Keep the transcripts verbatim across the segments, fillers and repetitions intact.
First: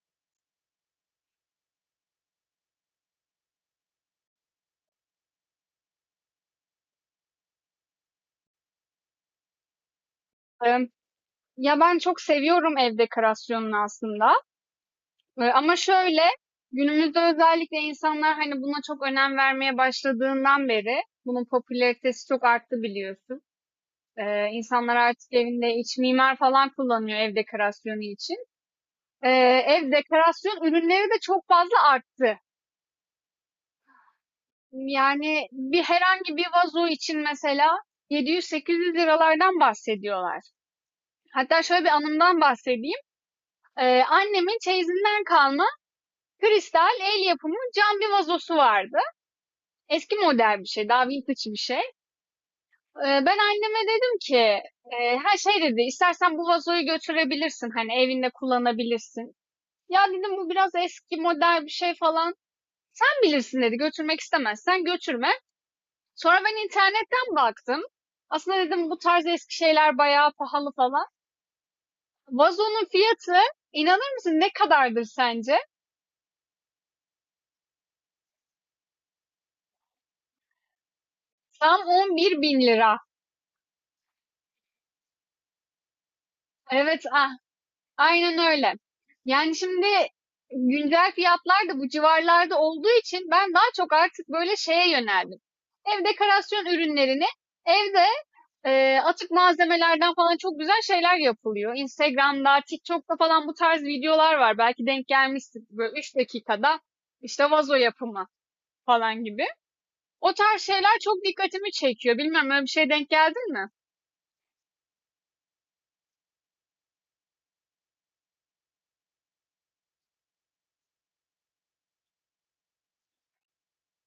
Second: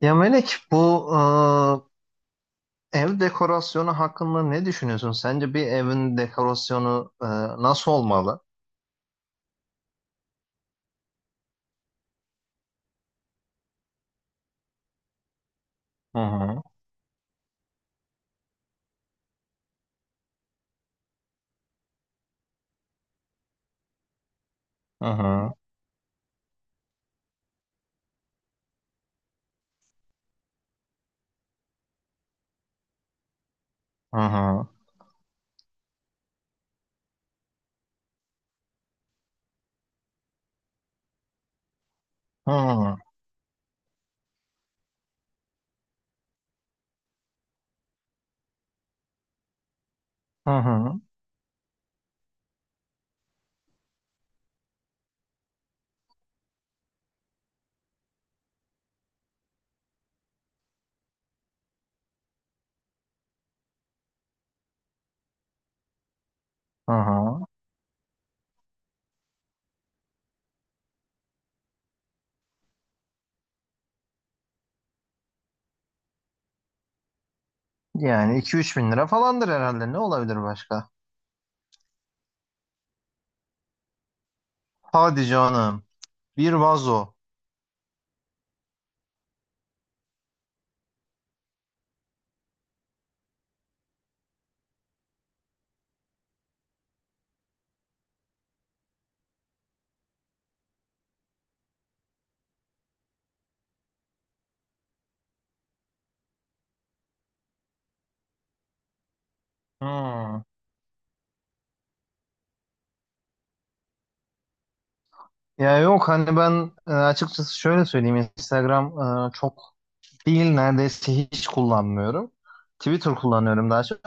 Ya Melek bu e, ev dekorasyonu hakkında ne düşünüyorsun? Sence bir evin dekorasyonu e, nasıl olmalı? Emm, ya, ben çok seviyorum ev dekorasyonunu aslında, eee, ama Hı şöyle, hı, günümüzde özellikle insanlar, hani, buna çok önem vermeye başladığından beri bunun popülaritesi çok arttı biliyorsun. Eee, insanlar hı artık hı, evinde iç mimar falan kullanıyor ev dekorasyonu için. Eee, ev dekorasyon ürünleri de çok fazla arttı. hı hı, Yani bir herhangi bir vazo için mesela ₺yedi yüz liralardan bahsediyorlar. Hatta şöyle bir anımdan hı hı, bahsedeyim. Eee, annemin çeyizinden kalma kristal el yapımı cam bir vazosu vardı. Eski hı model bir şey, hı, daha vintage bir şey. Ee, ben anneme dedim ki, e, her şey dedi, istersen bu vazoyu götürebilirsin, hani evinde kullanabilirsin. Ya dedim bu biraz eski model bir şey falan. Sen bilirsin dedi, götürmek istemezsen götürme. Sonra ben hı internetten hı. baktım. Aslında dedim bu tarz eski şeyler bayağı pahalı falan. Vazonun fiyatı inanır mısın ne kadardır sence? Yani iki üç bin lira falandır herhalde. Ne olabilir başka? Tam 11 bin lira. Hadi canım. Bir Evet, vazo. ah, aynen öyle. Yani şimdi güncel fiyatlar da bu civarlarda olduğu için ben daha çok artık böyle şeye yöneldim. Ev dekorasyon ürünlerini evde e, atık malzemelerden falan çok güzel şeyler yapılıyor. Instagram'da, TikTok'ta falan bu tarz videolar var. Belki denk gelmişsin böyle üç dakikada işte vazo yapımı falan gibi. O Hı. tarz şeyler çok dikkatimi çekiyor. Bilmem öyle bir şey denk geldin mi? Ya yok hani ben e, açıkçası şöyle söyleyeyim. Instagram e, çok değil neredeyse hiç kullanmıyorum. Twitter kullanıyorum daha çok.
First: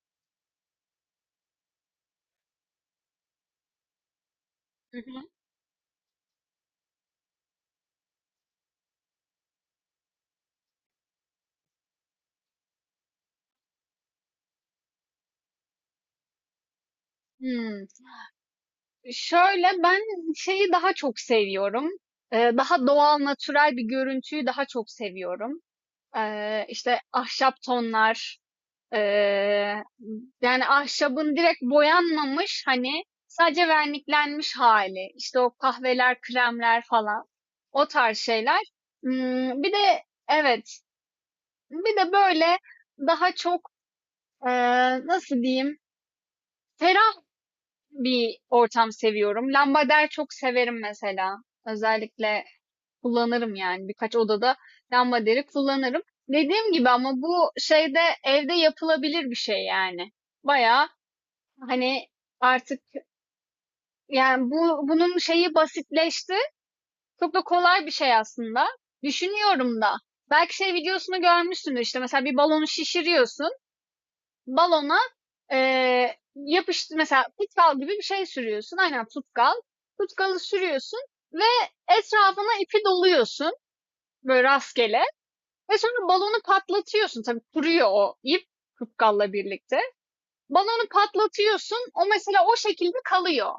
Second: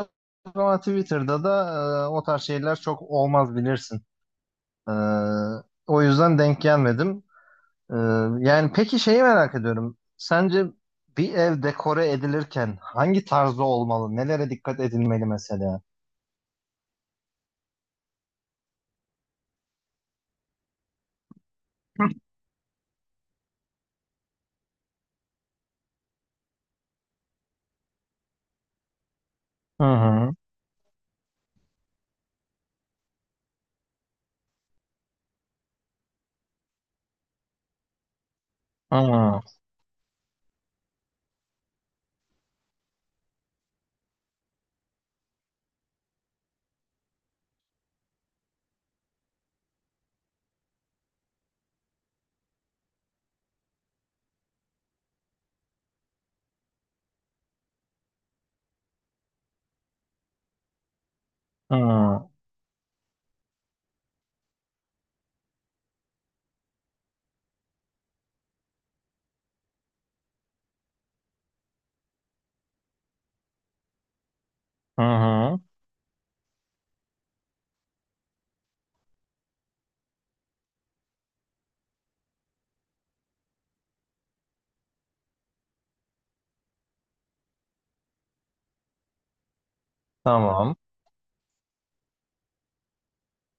Ama Twitter'da da e, o tarz şeyler çok olmaz bilirsin. E, Hı hı. o yüzden denk gelmedim. E, yani peki şeyi merak ediyorum. Sence bir ev dekore edilirken hangi tarzda olmalı? Nelere dikkat edilmeli mesela? Hmm. Şöyle, ben şeyi daha çok seviyorum. Eee, daha doğal, natürel bir görüntüyü daha çok seviyorum. Eee, işte ahşap tonlar, Hı eee, hı. yani ahşabın direkt boyanmamış hani sadece verniklenmiş hali. İşte o kahveler, kremler falan. O tarz şeyler. Hı hı. Hmm, bir de evet, bir de böyle daha çok eee, nasıl diyeyim? Ferah bir ortam seviyorum. Lambader çok severim mesela. Özellikle kullanırım yani birkaç odada lambaderi kullanırım. Dediğim gibi ama bu şeyde evde yapılabilir bir şey yani. Bayağı hani Hı artık yani bu bunun şeyi basitleşti. Çok da kolay bir şey aslında. Düşünüyorum da. Belki şey videosunu görmüşsündür işte mesela bir balonu şişiriyorsun. Balona hı. Hı. eee yapıştı mesela tutkal gibi bir şey sürüyorsun. Aynen tutkal. Tutkalı sürüyorsun ve etrafına ipi doluyorsun böyle rastgele ve sonra balonu patlatıyorsun. Tabii kuruyor o ip tutkalla birlikte. Tamam. Balonu patlatıyorsun. O mesela o şekilde kalıyor.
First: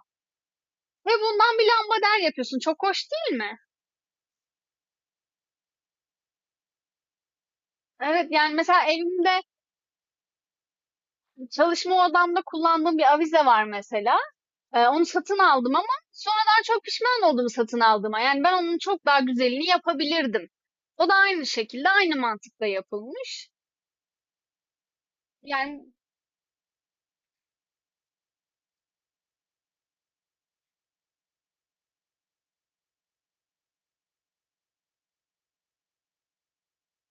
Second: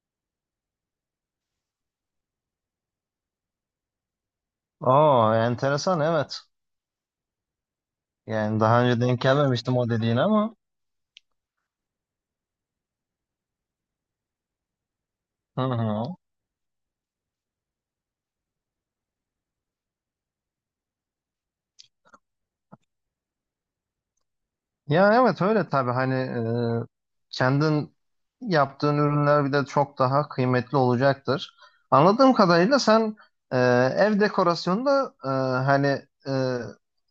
Ve bundan bir lambader yapıyorsun. Çok hoş değil mi? Oo, enteresan evet. Evet yani Yani daha mesela önce denk evimde gelmemiştim o dediğine ama. çalışma odamda kullandığım bir avize var mesela. Eee, onu satın Hı aldım ama hı. sonradan çok pişman oldum satın aldığıma. Yani ben onun çok daha güzelini yapabilirdim. O da aynı şekilde, aynı mantıkla yapılmış. Ya evet öyle tabii Yani hani e, kendin yaptığın ürünler bir de çok daha kıymetli olacaktır. Anladığım kadarıyla sen e, ev dekorasyonunda e, hani e,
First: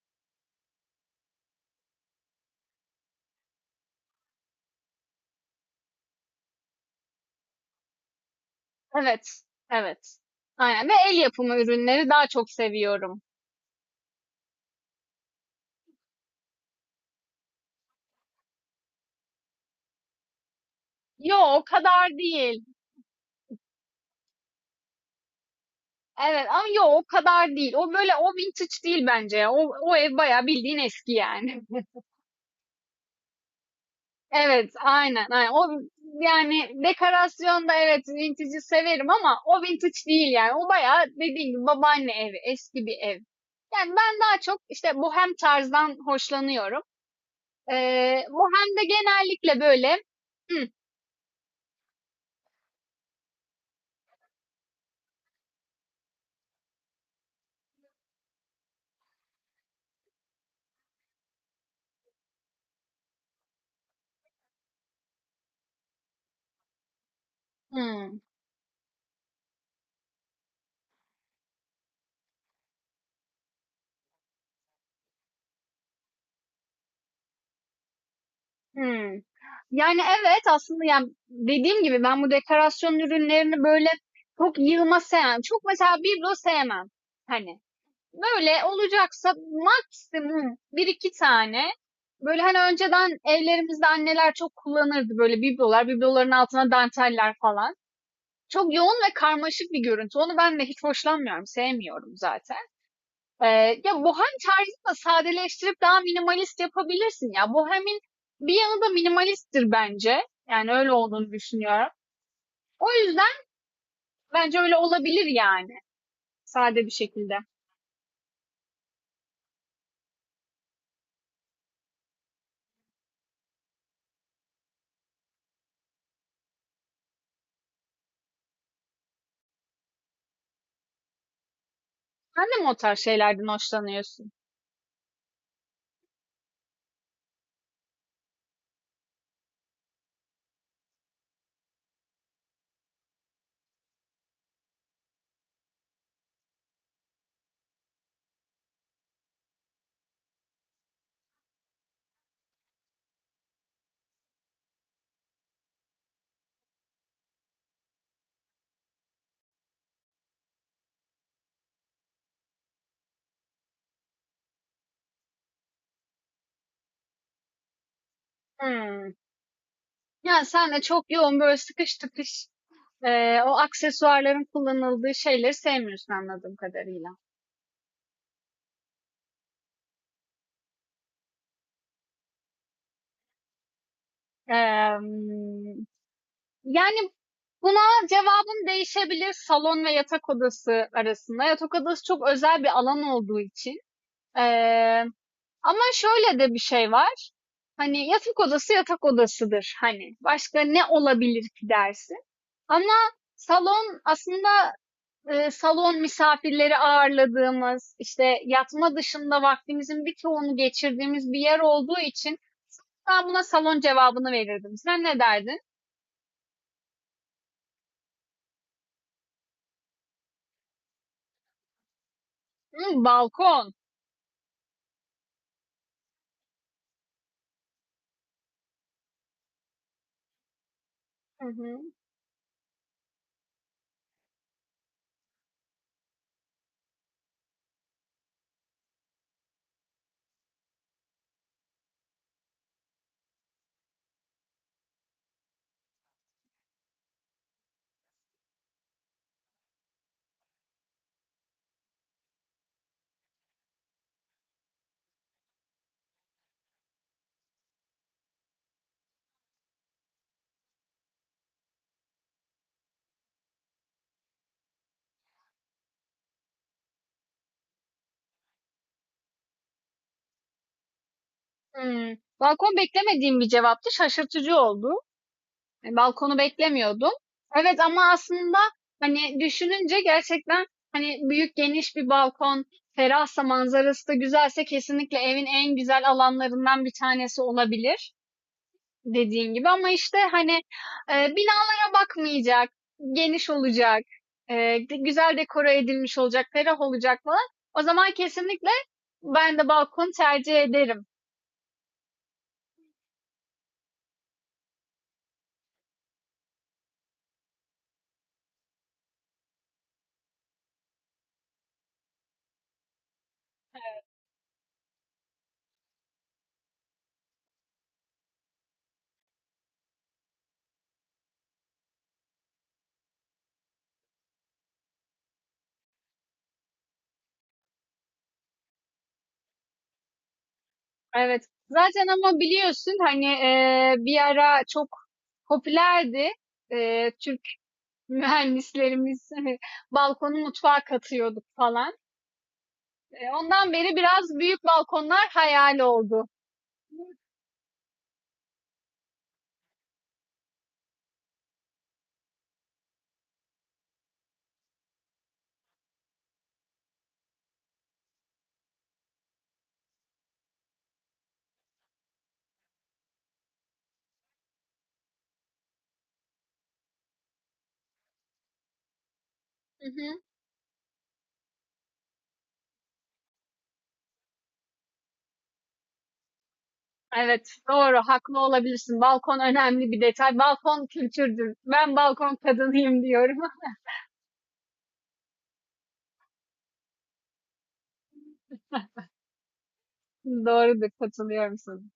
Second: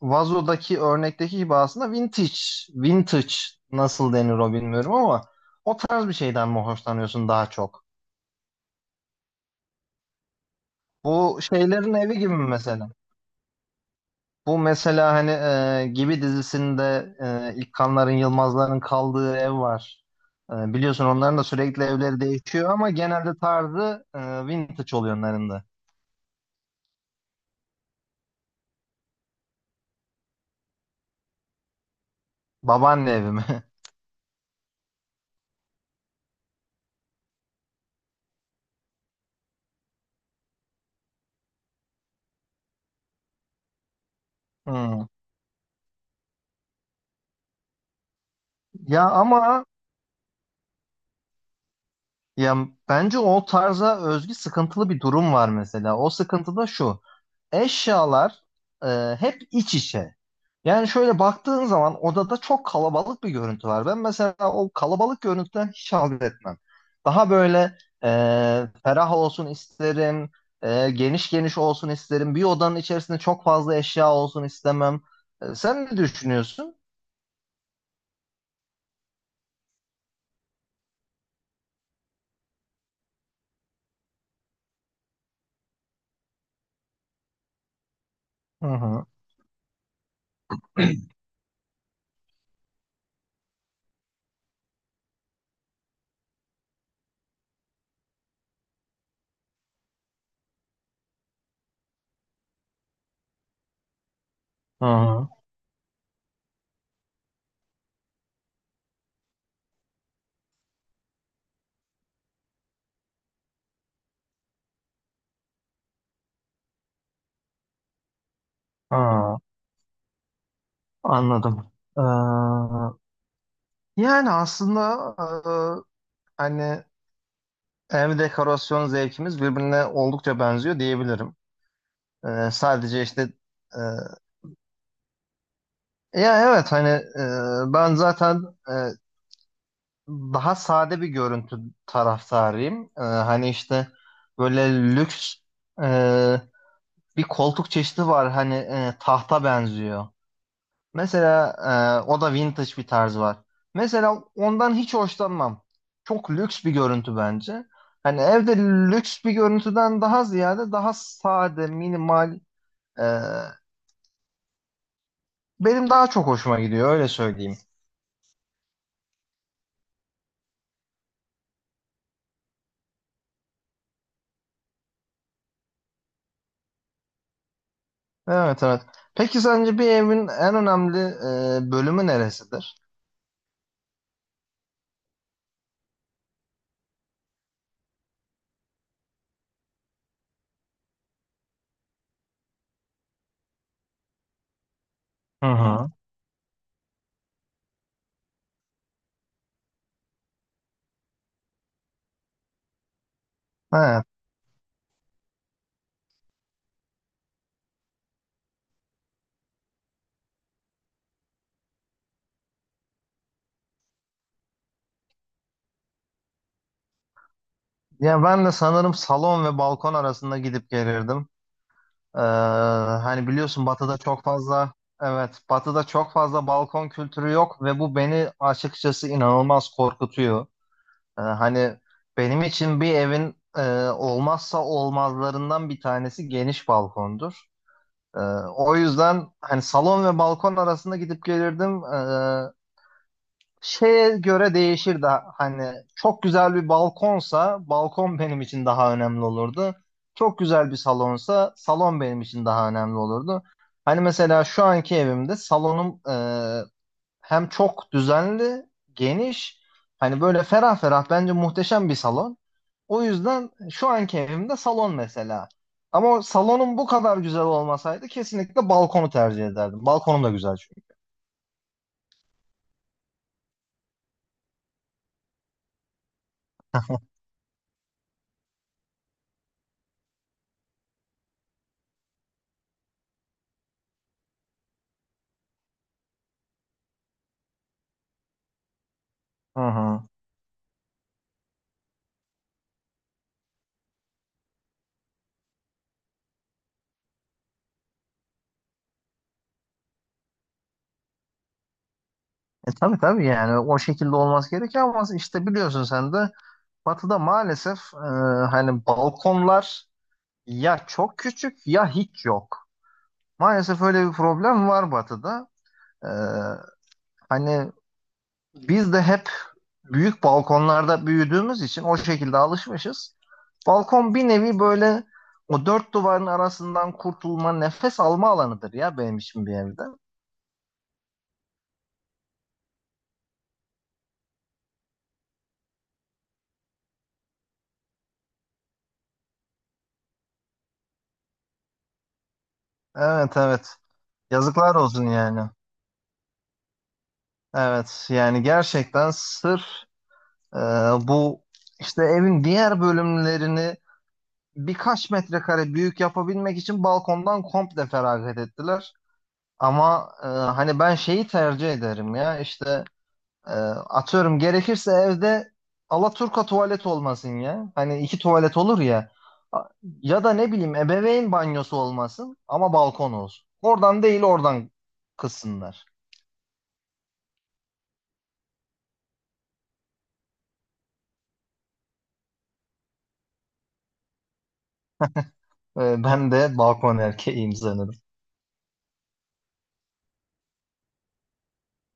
vazodaki örnekteki gibi aslında vintage, vintage nasıl denir o bilmiyorum ama o tarz bir şeyden mi hoşlanıyorsun daha çok? evet, evet. Aynen. Ve el Bu yapımı şeylerin ürünleri evi daha gibi mi çok mesela? seviyorum. Bu mesela hani e, Gibi dizisinde e, İlkanların, Yılmazların kaldığı ev var. E, biliyorsun Yo, onların da o sürekli kadar evleri değil. değişiyor ama genelde tarzı e, vintage oluyor onların da. Evet ama yo o kadar değil. O böyle o vintage değil bence ya. O, o ev bayağı bildiğin eski yani. Babaanne evi mi? Evet, aynen, aynen. O yani dekorasyonda evet vintage'i severim ama o vintage değil yani. O bayağı dediğim gibi babaanne evi, eski bir ev. Yani ben daha çok işte Hmm. bohem tarzdan hoşlanıyorum. Ee, bohemde Ya genellikle ama böyle hmm, ya bence o tarza özgü sıkıntılı bir durum var mesela. O sıkıntı da şu. Eşyalar e, hep iç içe. Yani şöyle baktığın zaman odada çok kalabalık bir görüntü var. Ben mesela o kalabalık görüntüden hiç haz etmem. Daha böyle e, hmm, ferah olsun isterim, e, geniş geniş olsun isterim. Bir odanın içerisinde çok fazla eşya olsun istemem. E, sen ne düşünüyorsun? hmm. Yani evet aslında yani dediğim gibi ben bu dekorasyon ürünlerini böyle çok yığma sevmem. Çok mesela biblo sevmem. Hani böyle Hı hı, olacaksa maksimum bir iki tane böyle hani önceden evlerimizde anneler çok kullanırdı böyle biblolar, bibloların altına danteller falan. Çok yoğun ve karmaşık bir görüntü. Onu ben de hiç hoşlanmıyorum, sevmiyorum zaten. Ee, Ya bohem tarzını hı da hı, sadeleştirip daha minimalist yapabilirsin ya. Bohemin bir yanı da minimalisttir bence. Yani öyle olduğunu düşünüyorum. O yüzden bence öyle olabilir yani. Sade bir şekilde. hı. Anladım. Ee, yani aslında e, hani ev dekorasyon zevkimiz birbirine oldukça benziyor diyebilirim. Sen Ee, de mi o tarz sadece işte şeylerden hoşlanıyorsun? e, ya evet hani e, ben zaten e, daha sade bir görüntü taraftarıyım. E, hani işte böyle lüks e, bir koltuk çeşidi var hani e, tahta benziyor. Mesela e, o da vintage bir tarz var. Mesela ondan hiç hoşlanmam. Çok lüks bir görüntü bence. Hani evde lüks bir görüntüden daha ziyade daha sade, minimal. e, benim daha çok hoşuma gidiyor öyle söyleyeyim. Hmm. Ya sen de çok yoğun böyle sıkış tıkış eee, o aksesuarların kullanıldığı şeyleri sevmiyorsun anladığım kadarıyla. Evet, evet. Peki sence bir evin en önemli e, bölümü neresidir? Eee, Yani buna cevabım değişebilir salon ve yatak odası arasında. Yatak odası çok özel bir alan olduğu için. Eee, Hı Ama hı. şöyle de bir şey var. Hani yatak odası yatak odasıdır. Hani başka ne olabilir ki dersin. Ama salon Evet. aslında eee, salon misafirleri ağırladığımız, işte yatma dışında vaktimizin bir çoğunu geçirdiğimiz bir yer olduğu için ben buna salon cevabını verirdim. Sen ne derdin? Ya ben de sanırım salon ve balkon arasında gidip gelirdim. Ee, Hmm, hani biliyorsun balkon. Batı'da çok fazla evet Batı'da çok fazla balkon kültürü yok ve bu beni açıkçası inanılmaz korkutuyor. Ee, Hı hani hı. benim için bir evin e, olmazsa olmazlarından bir tanesi geniş balkondur. Ee, o yüzden hani salon ve balkon arasında gidip gelirdim. Ee, şeye göre değişir de hani çok güzel bir balkonsa balkon benim için daha önemli olurdu. Çok güzel bir salonsa salon benim için daha önemli olurdu. Hani mesela şu anki evimde salonum e, hem çok düzenli, geniş, hani böyle ferah ferah bence muhteşem bir salon. O yüzden şu anki evimde salon mesela. Ama o salonum bu kadar güzel olmasaydı kesinlikle balkonu tercih ederdim. Balkonum da güzel çünkü. Hmm. Balkon beklemediğim bir cevaptı. Şaşırtıcı oldu. Yani balkonu beklemiyordum. Evet ama aslında hani düşününce gerçekten hani büyük geniş bir balkon, ferahsa manzarası da güzelse kesinlikle evin en güzel alanlarından bir tanesi olabilir. Dediğin Hı gibi ama hı. işte hani e, binalara bakmayacak, geniş olacak, e, de- güzel dekora edilmiş olacak, ferah olacak falan. O zaman kesinlikle ben de balkon tercih ederim. E, tabii tabii yani o şekilde olması gerekiyor ama işte biliyorsun sen de Batı'da maalesef e, hani balkonlar ya çok küçük ya hiç yok. Maalesef öyle bir problem var Batı'da. E, hani biz de hep büyük balkonlarda büyüdüğümüz için o şekilde alışmışız. Balkon bir nevi böyle o dört duvarın arasından kurtulma, nefes alma alanıdır ya benim için bir evde. Evet. Zaten ama biliyorsun hani e, bir ara çok popülerdi. E, Türk mühendislerimiz hani balkonu mutfağa katıyorduk falan. E, Evet, Ondan evet. beri biraz büyük Yazıklar olsun balkonlar yani. hayal oldu. Evet yani gerçekten sırf e, bu işte evin diğer bölümlerini birkaç metrekare büyük yapabilmek için balkondan komple feragat ettiler. Ama e, hani ben şeyi tercih ederim ya işte e, atıyorum gerekirse evde alaturka tuvalet olmasın ya. Hani iki tuvalet olur ya. A- Hı hı. Ya da ne bileyim ebeveyn banyosu olmasın ama balkon olsun. Oradan değil oradan kızsınlar. Evet, doğru, haklı olabilirsin. Balkon önemli bir detay. Balkon kültürdür. Ben balkon kadınıyım diyorum. E, ben de balkon erkeğiyim sanırım. Doğrudur, katılıyorum sana.